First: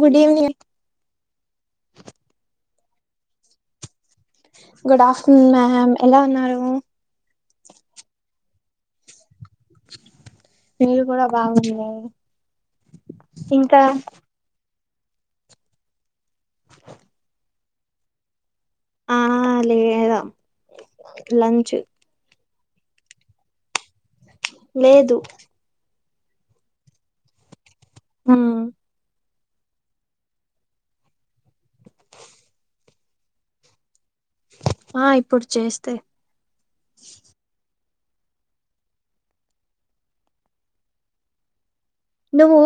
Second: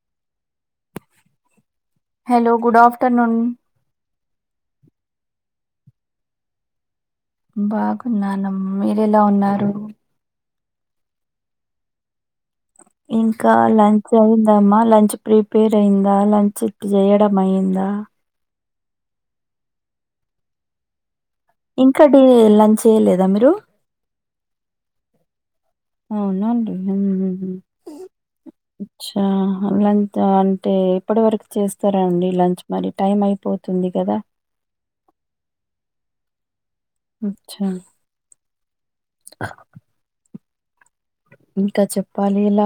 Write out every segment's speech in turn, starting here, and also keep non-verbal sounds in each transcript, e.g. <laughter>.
Good evening hello good afternoon good afternoon ma'am ఎలా ఉన్నారు బాగున్నానమ్ మీరు ఎలా ఉన్నారు మీరు కూడా బాగున్నా రా మేడం ఇంకా లంచ్ అయి ఏమ్మా లంచ్ ప్రిపేర్ అయిందా లంచ్ చేయడం అయియందా ఆ లేదు లంచ్ ఇంకా డి లంచ్ చేయలేదా మీరు లేదు ఆవునా అండి హమ్ ఉం హ లంచ్ అంటే ఎప్పటి వరకు చేస్తారాండి లంచ్ మరి టైం అయిపోతుంది కదా ఆ ఇప్పుడు చేస్తే అచ్చా ఇంకా చెప్పు నువ్వు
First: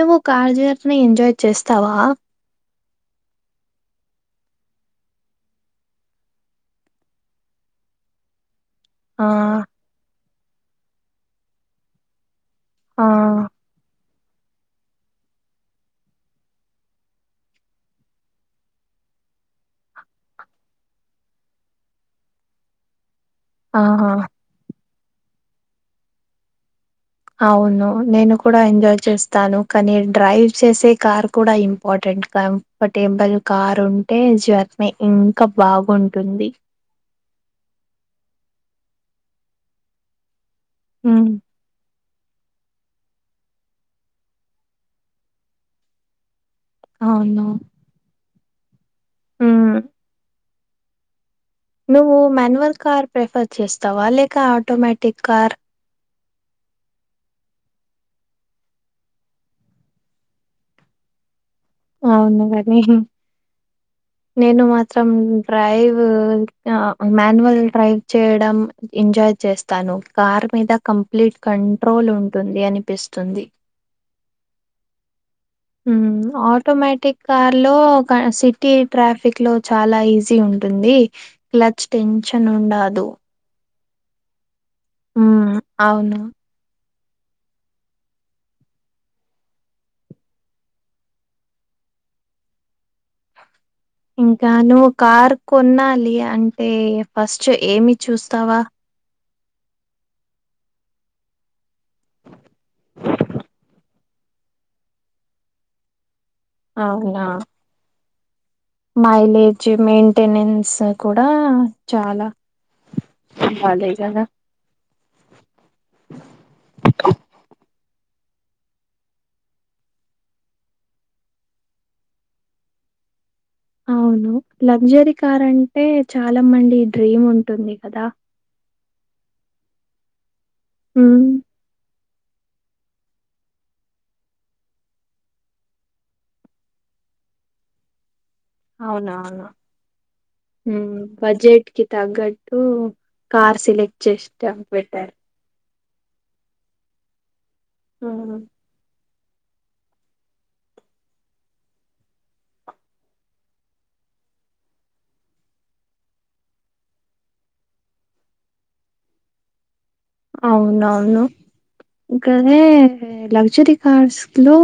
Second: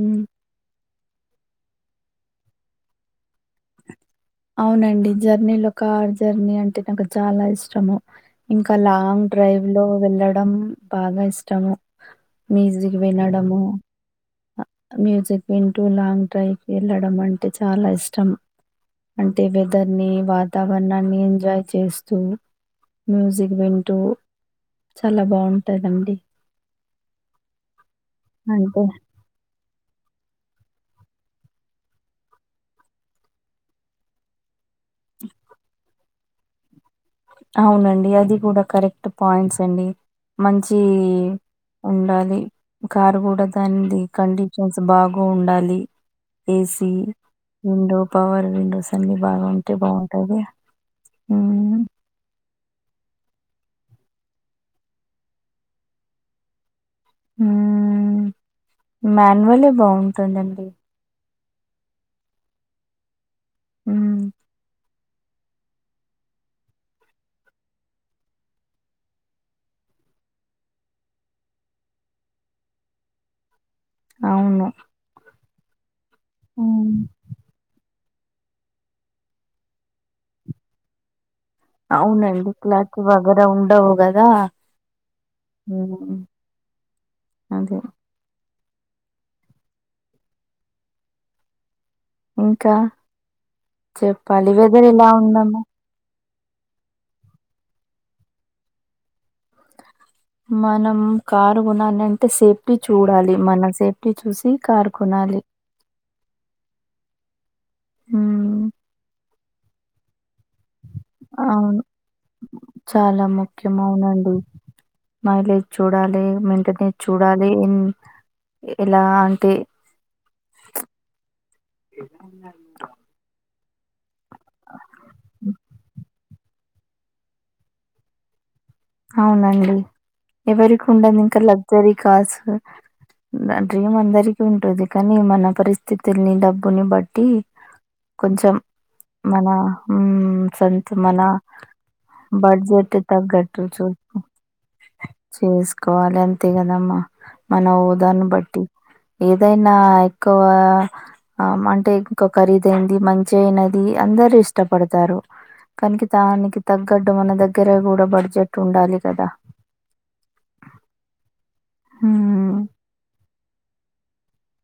నువ్వు కార్ జీర్ని ఎంజాయ్ చేస్తావా అవునండి జర్నీలో కార్ జర్నీ అంటే నాకు చాలా ఇష్టము ఇంకా లాంగ్ ఆ డ్రైవ్ లో వెళ్ళడం బాగా ఇష్టము <unintelligible> మ్యూజిక్ ఆ వినడము మ్యూజిక్ వింటూ లాంగ్ డ్రైవ్ కి వెళ్ళడం అంటే చాలా ఇష్టం అంటే వెదర్ ని వాతావరణాన్ని ఎంజాయ్ చేస్తూ మ్యూజిక్ వింటూ ఆహా చాలా బాగుంటాందండి అవును నేను కూడ అంటే ఎంజాయ్ చేస్తాను. కానీ డ్రైవ్ చేసే కార్ కూడా ఇంపార్టెంట్ కంఫర్టేబుల్ కార్ ఉ ఏం జత్మీ ఇంకా బాగుంటుంది అవునండి అది కూడ కరెక్ట్ పాయింట్స్ అండి మంచి మ్మ్. ఉండాలి కారు గూడా దాని కండిషన్స్ బాగు ఉండాలి. ఏసీ, అవును విండో పవర్, విండోస్ అన్ని బాగా ఉంటే మ్మ్ బాగుంటాది. ఊ నువ్వు మాన్యువల్ కార్ ప్రిఫర్ చేస్తావా లేక ఆటోమేటిక్ కార్ ఊ మాన్యువలే బాగుంటుందండి. అవును కాని హ్మ్. <inaudible> నేను మా సం డ్రైవు ఆ మాన్యువల్ డ్రైవ్ చేయడం ఎంజాయ్ చేస్త తను కార్ మీద కంప్లీట్ కంట్రోల్ ఉంటుంది అనిపిస్తుంది. అవును ఊ హ్మ్. ఆటోమేటిక్ కార్ లో కాసే టీ ట్రాఫిక్ లో చాలా ఈజీ ఉంటుంది క్లచ్ టెన్షన్ ఉండదు. ఒరో ఉండవు గదా హ్మ్ ఉ అవును. అదే ఇంకా ఇంకా చెప్పాలి. వెదర్ నువ్వు ఎలా కార్ ఉందమ్మా? కొన్నాలి అంటే ఫస్ట్ ఏమి చూస్తావా మనం కారు గొనాలి అంటే సేఫ్టీ చూడాలి, మన సేఫ్టీ చూసి కారు కొనాలి. అవునా ఊ మైలేజ్ మెంటెనెన్స్ కూడా అవును. చాలా చాలా ముఖ్యం. బాలే గదా అవునండి. మైలేజ్ చూడాలి, మెయింటనెన్స్ చూడాలి ఇం ఎలాంటి ఏ అవును లగ్జరీ కార్ అంటే చాలా మండి డ్రీమ్ ఉంటుంది కదా అవునండి ఎవరికి ఉండది ఉమ్, ఇంకా లగ్జరీ కార్స్ డ్రీమ్ అందరికి ఉంటుంది కానీ మన పరిస్థితుల్ని డబ్బుని బట్టి కొంచెం మన అవునవును ఉ సంత్ ఉమ్ మన బడ్జెట్ కి తగ్గట్టు బడ్జెట్ కార్ తగ్గట్ చూ సెలెక్ట్ చేస్టం బెటర్ చేసుకోవాలి అంతే గదమ్మా మనం వోదాన్ని ఉమ్, బట్టి ఏదైనా ఎక్కువ ఆమ్ అంటే ఇంకొ ఖరీదయింది మంచి అయినది అందరు ఇష్టపడతారు. కనికి తానికి తగ్గట్టు మన దగ్గరే కూడ బడ్జెట్ ఉండాలి కదా అవునవును హ్మ్, ఇంకనే లక్జరి కార్స్ లో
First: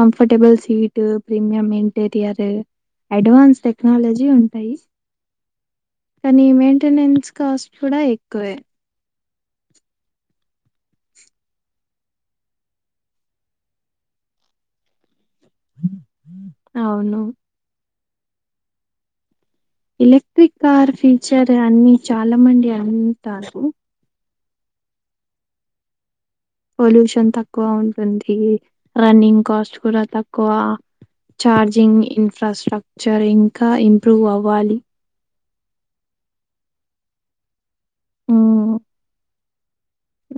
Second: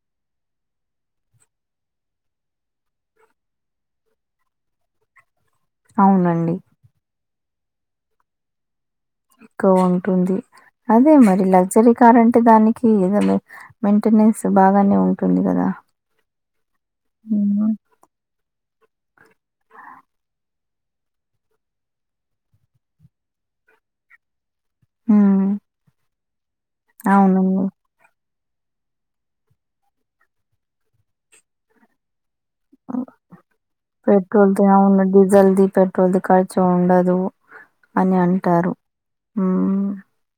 comfortable seat premium interior advance technology ఉంటయి కానీ అవునండి మెంటెనెన్స్ కాస్ట్ కూడా ఎక్కువే కోవ ఉంటుంది అదే మరి లగ్జరీ కార్ అంటే దానికి ఏదో మెంటెనెన్స్ బాగానే ఉం <inaudible> అవును ఎలక్ట్రిక్ కార్ ఫీచర్ అన్ని చాలా మంది అని ఉంటారు ఊ పొల్యూషన్ తక్కువ ఉం అంద్ది రన్నింగ్ కాస్ట్ కూడా తక్కువ, చార్జింగ్ ఇన్ ఫ్రాస్ట్రక్చర్ ఇంకా ఇంప్రూవ్ అవ్వాలి. ఇంగ డిజల్ది, పెట్రోల్ది ఖర్చు ఉండదు అని అంటారు. హ్మ్ ఉమ్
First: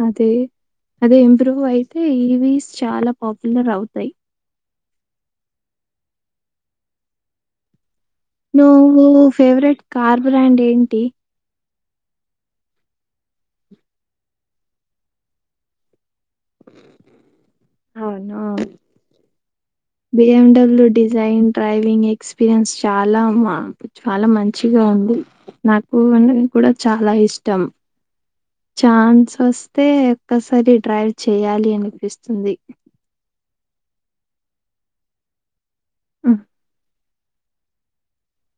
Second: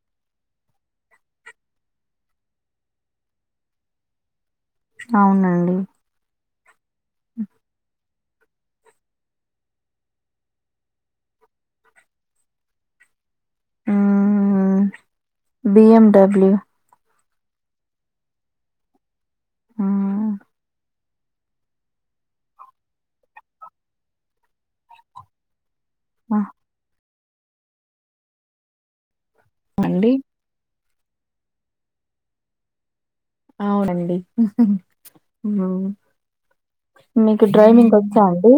అదే అదే ఇంప్రూవ్ అయితే ఈవీస్ చాలా పాపులర్ అవుతయి. అవునండి. నువ్వు ఫేవరెట్ కార్ బ్రాండ్ ఏంటి? ఆహా బిఎమ్డబ్ల్యూ. అవునా B um M W design, driving experience చాలా మ చాలా మంచిగా ఉంది. నాకు <inaudible> కూడా చాలా ఇష్టం. ఛాన్స్ వస్తే అండి ఒక్కసారి డ్రైవ్ చేయాలి అనిపిస్తుంది. అవునండి ఉహ్ ఉ అవును. అ మీకు డ్రైవింగ్ వచ్చాఅండి?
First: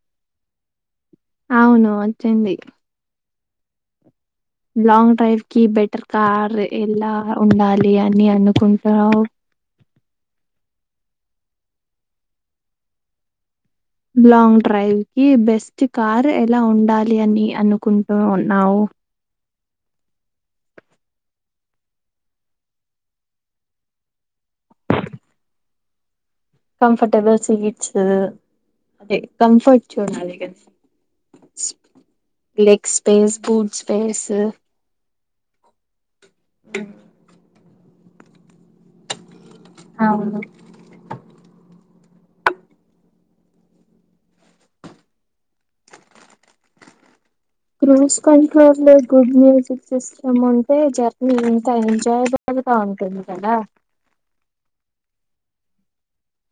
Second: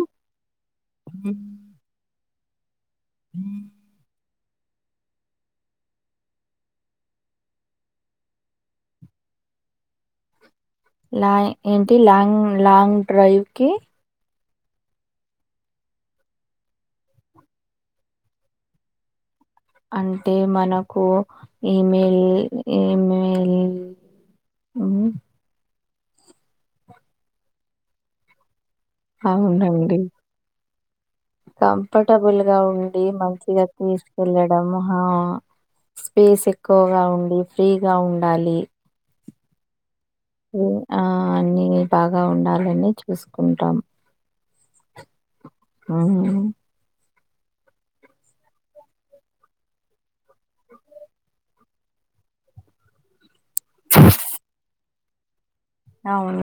అవును వచ్చండి. హ <inaudible> లాంగ్ డ్రైవ్ కి బెటర్ కార్ ఎలా ఉండాలి అని అనుకుంటావు. లాయి ఏంటి లాంగ్ లాంగ్ డ్రైవ్ కి లాంగ్ డ్రైవ్ కి బెస్ట్ కార్ ఎలా ఉండాలి అని అనుకుంటు ఉన్నావు. అంటే మనకు ఈమెయిల్ ఈమెయిల్ ఉహ్ కంఫర్టబుల్ సీట్స్ అదే కంఫర్ట్ చూడాలి ఇగ. కంఫర్టబుల్గా ఉండి మంచిగా బూట్ స్పేస్ తీసుకెళ్లడం హా స్పేస్ ఎక్కువగా ఉండి ఫ్రీగా ఉండాలి. అవును. ఆ అన్ని బాగా ఉండాలని చూసుకుంటాం. ఆహా క్రూస్ కంట్రోర్లో గుడ్ మ్యూజిక్ సిస్టమ్ ఉంటే జర్నీ ఎంత ఎంజాయబుల్గా ఉంటుంది కదా. స <inaudible> అవును.